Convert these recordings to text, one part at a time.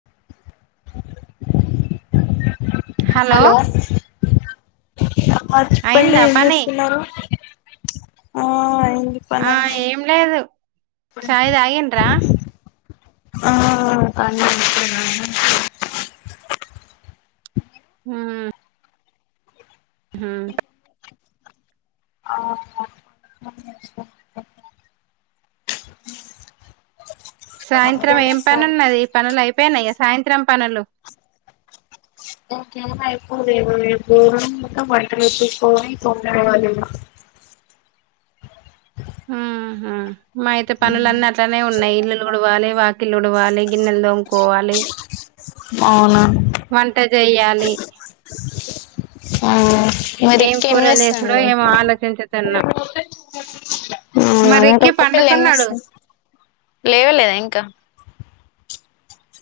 [inaudible] hello మ చెప్పిలి అయిందా ఏం పని చేస్తున్నారు ఆ అయింది పని ఆ అయింది ఏం లేదు ఇప్పుడే చాయ్ తాగిండ్రా ఆ [inaudible] [inaudible] హ ఆఓ [unintelligible] సాయంత్రం మీరేం ఏం చేస్తారు పనున్నది ఈ పనులు అయిపోయినాయ సాయంత్రం పనులు ఇంకేం అయిపోలేదు [inaudible] ఉహు మాయి అయితే పనులన్నీ అట్లానే ఉన్నాయి ఇల్లులు ఉడువాలి వాకిల్లుడువాలి గిన్నెలు తోముకోవాలి అవున వంట చేయ్యాలి ఆ మరి ఏం అక్క కూరల్ చేసుడో చేస్తుండు ఏమో ఆలోచించ దన్నా అవునా మ రిక్కీ పండుకున్నాడు లేవ లేదా ఇంకా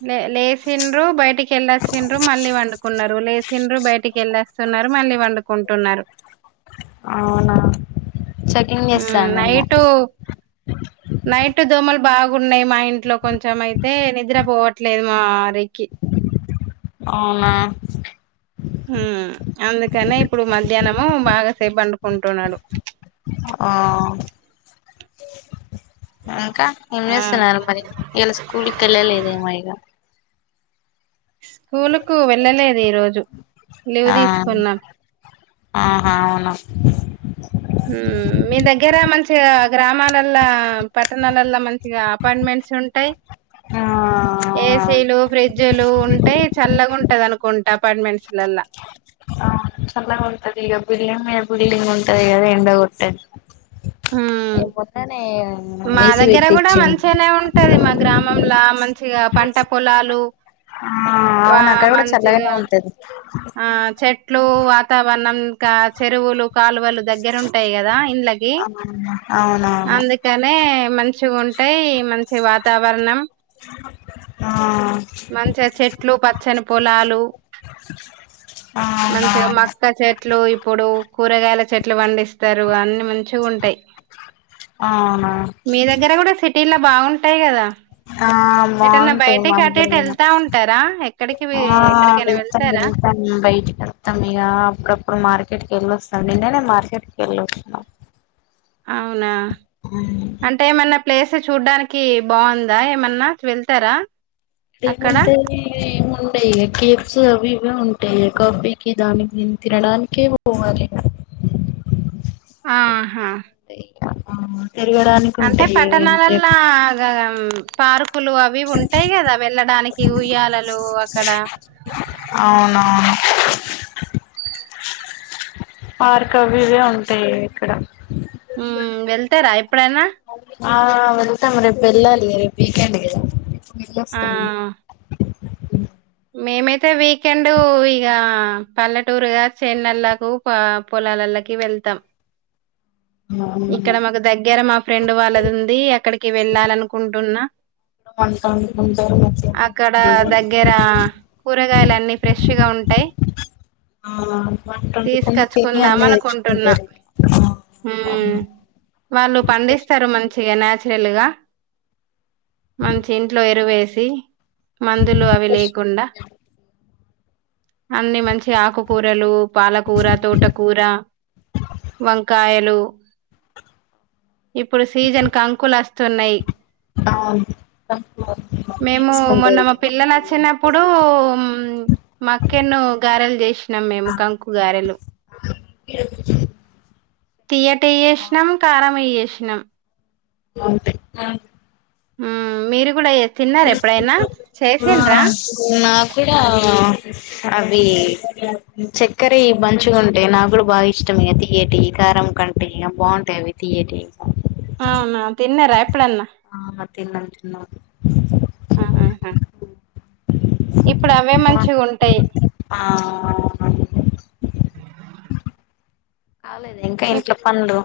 లే లేచిండ్రు బయటికి వెళ్ళచ్చిండ్రు మళ్ళీ వండుకున్నారు లేచిండ్రు బయటికి వెళ్ళేస్తున్నారు నరు మళ్ళీ పండుకుంటున్నారు అవునా చెకింగ్ మ్ చేస్తాందేమో నైటు నైట్ దోమలు బాగున్నాయి మా ఇ ఇంట్లో కొంచం అయితే నిద్రపోవట్లేదు మా రి కి అవునా ఉమ్ అందుకనే ఇప్పుడు మధ్యాహ్నము బాగాసేపు పండుకుంటున్నాడు ఆ ఇంకా ఏం ఆ చేస్తున్నారు మరి ఇయల స్కూల్ కి వెళ్ళలేదేమో ఇగ స్కూలుకు వెళ్ళలేదు ఈరోజు లీవ్ ఆ తీసుకున్నాం ఆహా అవును మీ దగ్గర మంచి మంచిగా గ్రామాలల్లా పట్టణాలల్లో మంచిగా అపార్ట్మెంట్స్ ఉంటాయి ఆ ఏసీలు ఫ్రిజ్ లు ఉంటాయి చల్లగా ఉం టదనుకుంట అపార్ట్మెంట్స్ లల్ల అవును చల్లగుంటదిగా ఈ బిల్డింగ్ బిల్డింగ్ ఉంటది కదా ఎండ కొట్టది హ్మ్ ఏ మొన్నానే మా ఏసి దగ్గర కూడా పెట్టిచ్చిళ్ళు మంచిగానే ఉంటది మా గ్రామంలా మంచిగా పంట పొలాలు ఆ అవును అక్కడ కూడా చల్లగనే ఉంటది ఆ చెట్లు వాతావరణం ఇంకా చెరువులు కాలువలు దగ్గర ఉంటాయి కదా ఇండ్లకి ఆ అవునవును అందుకనే మంచిగుంటయ్ మంచి వాతావరణం ఆ మంచిగా చెట్లు పచ్చని పొలాలు మంచిగా అవునవును మక్క చె ట్లు ఇప్పుడు కూరగాయల చెట్లు పండిస్తారు అన్ని మంచిగుంటాయ్ అవునా సిటీల బాగుంటాయి కదా ఆ ఎటన్నా బాగుంటాయి మా బయటకి అటేటు దగ్గరున్న వెళ్తా ఉంటారా ఎక్కడికి ఎక్కడికైనా వెళ్తారా ఎటైనా బయటికలా మొత్తం ఇగ అప్పుడప్పుడు మార్కెట్ వెళ్ళి వస్తాం నిన్నేనే మార్కెట్ కి వెళ్ళి వస్తున్నాం అవునా అవును అంటే ఏమన్నా ప్లేస్ చూడ్డానికి బాగుందా ఏమన్నా వెళ్తారా డి అక్కడ మన్స్ ఏముండయి కేప్స్ అవి ఇవే ఉం అంటే కాఫీకి దానికి తినడానికే పోవాలి ఆహా ఆ తిరగడానికి అంటే ఉంటాయి ఏవైన పట్టణాలల్లా గ పార్కులు అవి ఉంటాయి కదా వెళ్ళడానికి ఉయ్యాలలు అక్కడ అవునవును పార్కు అవి ఇవి ఉంటాయి ఇక్కడ మ్ వెళ్తారా ఎప్పుడైనా ఆ వెళ్తాం రేపు వెళ్లాలిగ రేపు వీకెండ్ గద ఆ వెళ్ళొస్తాం మేమైతే వీకెండ్ ఇగ పల్లెటూరుగా చెన్లన్నకు పొల పోలాలల్లోకి వెళ్తాం అ ఇక్కడ మాకు దగ్గర మా ఫ్రెండ్ వాళ్ళది ఉంది అక్కడికి వెళ్ళాల అనుకుంటున్నా వెళ్తాము అందరం అట్ల ఇ కూరగాయలు అన్ని ఫ్రెష్గా ఉంటాయి ఆ వంట వండుకొని తిని తీసుకచ్చుకుందాం అన్ని అనుకుంటున్నా తెచ్చుకుంటారు హ వాళ్ళు ఫ్రెష్ పండిస్తారు వెజిటేబుల్స్ మంచిగా నాచురల్ గా మంచి ఇంట్లో ఎరువేసి మందులు అవి ఫ్రెష్ లేకుండా అన్ని మంచి ఆకుకూరలు పాలకూర తోటకూర వంకాయలు ఇప్పుడు సీజన్ కంకులు వస్తున్నాయి అవును [unintelligible] అప్పుడు మాక్కెన్ను గారెలు చేసినాం మేము కంకు గారెలు [inaudible] తియ్యటి చేసినం కారం చేసినం [unintelligible] ఆ మీరు కూడా తిన్నార ఎప్పుడైనా ఆ చేసిండ్రా నా కూడా అవి చక్కర మంచిగుంటై నాకు కూడా బాగా ఇష్టం ఇక తియ్యటి కారం కంటే ఏం బాగుంటాయి అవి తీయటి అవునా తిన్నారా ఎప్పుడన్నా ఆ తిన్నాం తిన్నాం ఆహా, ఇప్పుడు అవే మంచిగా ఉంటాయి [unintelligible] ఆ కాలేదా ఇంకా ఇంట్ల పనులు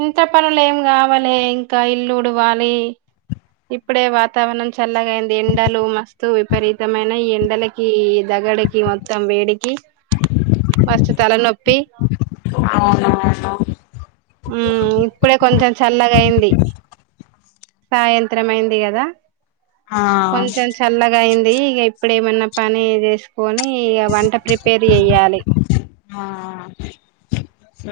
ఇంట్లో పనులు ఏం కావాలి ఇంకా ఇల్లూడువాలే ఇప్పుడే వాతావరణం చల్లగా అయింది ఎండలు మస్తు విపరీతమైన ఈ ఎండలకి ఈ దగడికి మొత్తం వేడికి మస్తు తలనొప్పి అవునువును ఉ ఇప్పుడే కొంచెం చల్లగా అయింది సాయంత్రం అయింది కదా ఆ కొంచెం చల్లగా అయింది ఇక ఇప్పుడ ఏమన్నా పని చేసుకో కొని వంట ప్రిపేర్ చెయాలి ఆ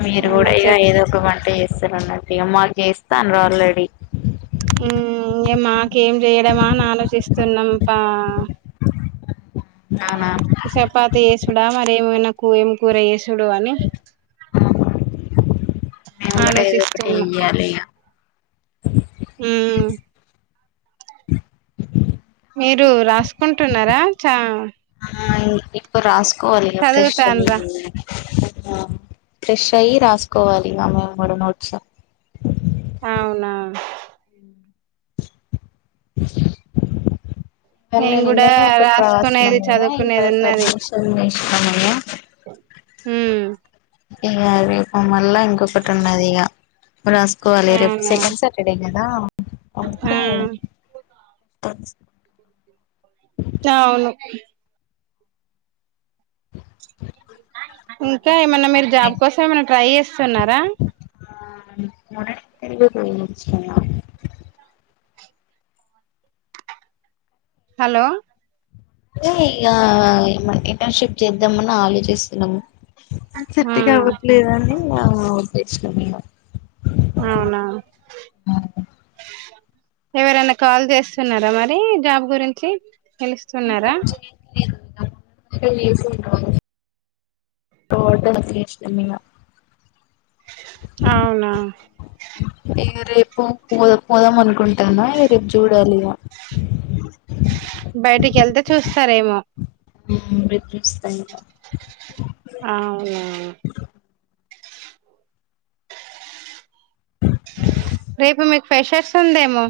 మీరు కూడా ఇక ఏదో ఒక వంట చేస్తూనే ఉన్నారు ఇక మాకు చేస్తాండ్రు ఆల్రెడీ ఇం మాకేం చేయడమా అని ఆలోచిస్తున్నాం పా అవునా చపాతి చేసుడా మరేమ నాకు ఏమి కూర చేసు చుడువని మేము కూడా ఏదో ఒకటి ఆలోచిస్తున్నా ఎయ్యాలి ఇగ ఉమ్ మీరు రాసుకుంటున్నారా చా ఆ ఇప్పుడు రాసుకోవాలి ఫ్రెష్ చదువుతాను అయ్యి రా ఫ్రెష్ అయి రాసుకోవాలి మా మేము కూడా నోట్స్ అవునా ఇవాళ నేను కూడా నిన్ననే ఒకటి రాసుకునేది రాసినం చదువుకునేది కదా [unintelligible] హ ఏం కాదు రేపు మల్ల ఇంకొకటి ఉన్నదిగా రాసుకోవాలి రేపు అవునా సెకండ్ సాటర్డే కదా ఉమ్ చవును ఇంకా మీకు ఏమన్నా మీరు జాబ్ హాలిడేనే కోసం ఏమన్నా ట్రై చేస్తున్నారా ఏళ్ళు పొయ్యి వచ్చినం హలో ఇక ఇంటర్న్షిప్ చేద్దామని ఆలోచిస్తున్నాము చెట్ ఉమ్ కావట్లేదు అని ఉద్దేశం ఇక అవునా ఎవరైనా కాల్ చేస్తున్నారా మరి జాబ్ గురించి పిలుస్తున్నారా [unintelligible] ఇష్టమిగా అవునా పో పోదాం అనుకుంటానా రేపు చూడాలి బయటికి వెళ్తే చూస్తారేమో బతిస్తాయి ఆ అవునా రేపు మీకు ఫ్రెషర్స్ ఉందేమో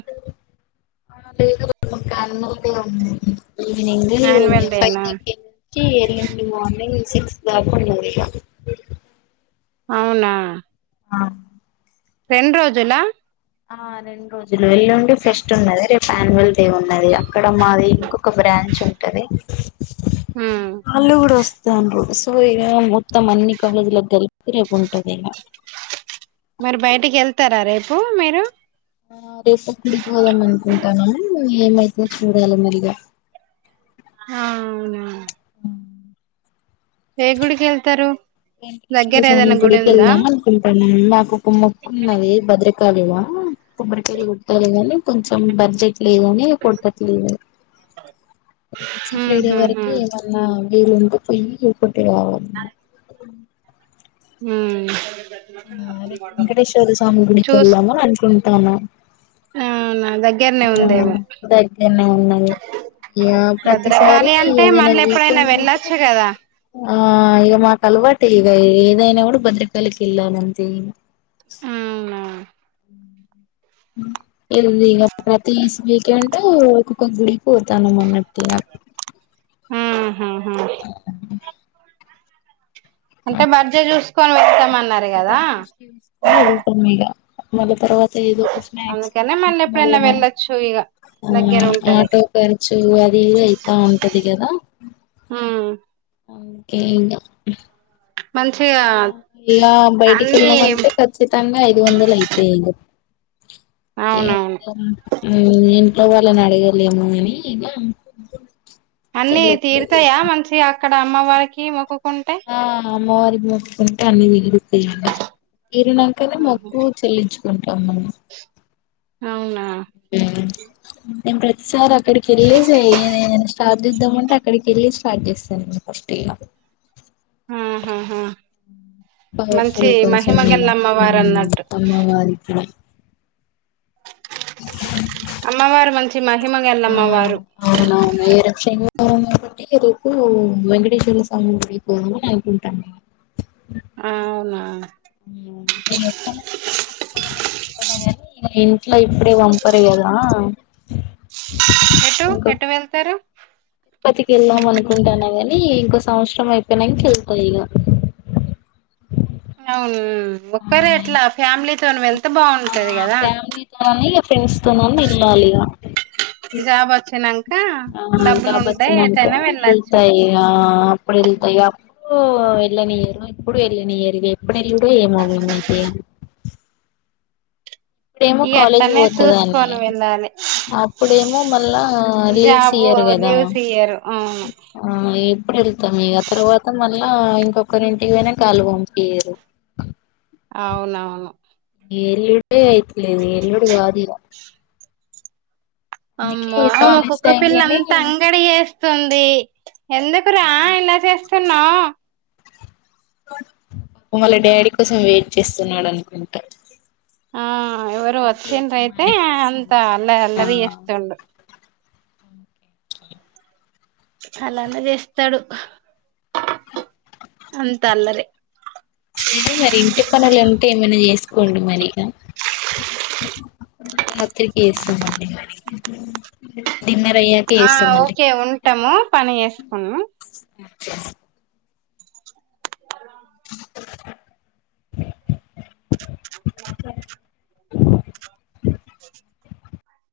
ఆ లే కన్నూ ఉన్నాయి ఈవనింగ్ యాన్యువల్ ఫైవ్ డేనా థర్టీ నుంచి ఎల్లెండు మార్నింగ్ సిక్స్ దాప ఉన్నదిగ అవునా ఆ రెం రోజులా ఆ రెండు రోజులు వెల్లుండి ఫెస్ట్ ఉన్నది రేపు యాన్యువల్ డే ఉన్నది అక్కడ మాది ఇంకొక బ ంచ్ ఉంటది ఉమ్ వాళ్ళు కూడా వ అది సో ఇ మొత్తం మన్ని కాలేజీల్లకి గలిపి రెపు ఉంటది ఇలా మరి బయటికి వెళ్తారా రేపు మీరు ఆ రేప గుడికి పొదం అనుకుంటాన ఏమైతే చూడాలి మరిగా అ అవునా ఆ ఎ గుడికి వెళ్తారు దగ్గర వెంకటేశ్వర స్వామి ఏదైనా గుడి గుడికి ఉందా వెళ్దాం అనుకుంటున్నా నాకు ఒక మొక్క ఉన్నది భద్ర కాళిల కొబ్బరికాయలు కోట్టాలి కానీ కొంచెం బర్జట్ లేదని కొట్టట్లేదు వచ్చే ఫ్రైడే ఉహుహు వరకు ఏమన్నా వీలుంకపోయికుంట రా అ హ ఆ రేపు వెంకటేశ్వర స్వామి గుడికి చూస్ వెళ్దామని అనుకుంటన అవునా దగ్గరనే ఆ ఉందేమో దగ్గరనే ఉన్నాయి ఆ ప్రతిసారి భద్రకాళి అంటే ఏదైనా మళ్ళీ ఎప్పుడైనా వీకెండ్ ఉంటే వెళ్ళొచ్చు కదా ఆ ఇ మా కలవాట ఇ అదైనా కూడా భద్రకాాలకి వెళ్ళాలి అంతే ఇగ అవునా ఎందిగా ప్రతిస్ వీకెండు ఒక్కొక్కొక్క గుడి పోతానం అన్నట్టు ప్ ఆహా ఆ అంటే మంచ బర్జే చూసుకొని వెళ్తామన్నారు ఇగ కదా గెలుస్తాం ఇగ మళ్ళీ తర్వాత ఏదో ఒక స్నాక్స్ అందుకనే మళ్ళీ ఎప్పుడైనా మళ్ళా వెళ్ళొచ్చు ఇగ దగ్గర ఆ ఉంటది ఆటో ఖర్చు అది ఇది అయితా ఉంటది కదా ఆ ఒకే ఇంగ హు మంచి ఇలా బయటికి వెళ్ళావంటే ఖచ్చితంగా ఐదు వందలు అయితేయిం ఏం అవునవును పర్ల ఊ మోగవాళ్ళని అడగిలేము అని ఇగ అన్ని వెళ్ళట్లేదు ఇగ తీరుతాయా మంచి అక్కడ అమ్మవారికి మొక్కుకుంటే అమ్మవారికి మెుక్కుకుంటే అన్ని మిగులు తీరిందా తీరినాంకనే మెుక్కు చెల్లించుకుంటాం మనం అవునా నేను ప్రతిసారి అక్కడికి ఎళ్ళిసే ఏదైన స్టార్ట్ జేద్దామంటే అక్కడికి వెళ్ళి స్టార్ట్ చేస్తాను ఫస్ట్ ఇలా ఆహాహా మంచి పవర్ఫుల్ కొంచెం ఇగ మహిమగల అమ్మవారు ఉమ్ అన్నట్టు అమ్మవారి [inaudible] అమ్మవారు మంచి మహిమగల అమ్మవారు ఆ ఒక్కటి రేపు వెంకటేశ్వర స్వామి గుడికి పోదాము అని అనుకుంటన్న ఆ అవునా [unintelligible] తిరుపతికి బోదాం అనుకుంటన్నా గాని ఇంట్లో ఇప్పుడే పంపరు గదా ఎటూ ఎటు వెళ్తారు తిరుపతికి ఎళ్దాం అనుకుంటాన్నా గాని ఇంకో సంవత్సరం అయిపోయినంక ఎల్త ఇగ [inaudible] అవున్ ఒక్కరే ఎట్లా ఫ్యామిలీతోను వెళ్ త్తే బావుంటది ఆ గదా ఫ్యామిలీతోని ఇగ ఫ్రెండ్స్ తో నన్న ఎల్లాలిగా జాబ్ వచ్చినంక ఆ డబ్బులు ఉంటే జాబొచ్చినంక ఎటైనా వెళ్ళచ్చు ఎల్తా ఇగ అ వెళ్తా ఇగ ఓ వెళ్ళనియరు ఇప్పుడు ఎళ్ళనియరు ఇగ ఎప్పుడు వెళ్ళుడో ఏమో మేంమైతే [inaudible] ఇప్పుడేమో ఇగ కాలేజ్ అట్లనే వోతాదని చూసుకొని వెళ్ళాలి అప్పుడేమో మళ్ళా లీవ్స్ జాబు ఇయ్యరు గదా లీవ్స్ ఇయ్యరు అవును ఆ ఇ ఎప్పుడు ఎళ్తామిగ ఆ తర్వాత మళ్ళా ఇంకొకరింటికి పోయినాంక వాళ్ళు పంపియరు అవునావును ఎల్లుడే అయిట్లేదు ఎల్లండు గాదు ఇగ అందుకే అమ్మా మా కాలేజ్ కుక్క టైమ్ పిల్ల లోనే అంతా అంగడి చేస్తుంది ఎందుకురా ఇలా చేస్తున్నావ్ వాళ్ళ డాడీ కోసం వెయిట్ చేస్తున్నాడు అనుకుంటా ఆ ఎవరో ఇంటి వచ్చిండ్ర అయితే యజమాని కోసం అంతా అల్లరి అల్లరి చేస్తుండు అలానే జేస్తాడు అంతా అల్లరి సరే మరీ ఇంటి పనులు ఉంటే ఏమైనా జేసుకోండి మరి ఇక రాత్రికి ఎసామండి తిన్నప్ ఆ ఓకే ఉంటాము పని చేసుకును ఆ చేస్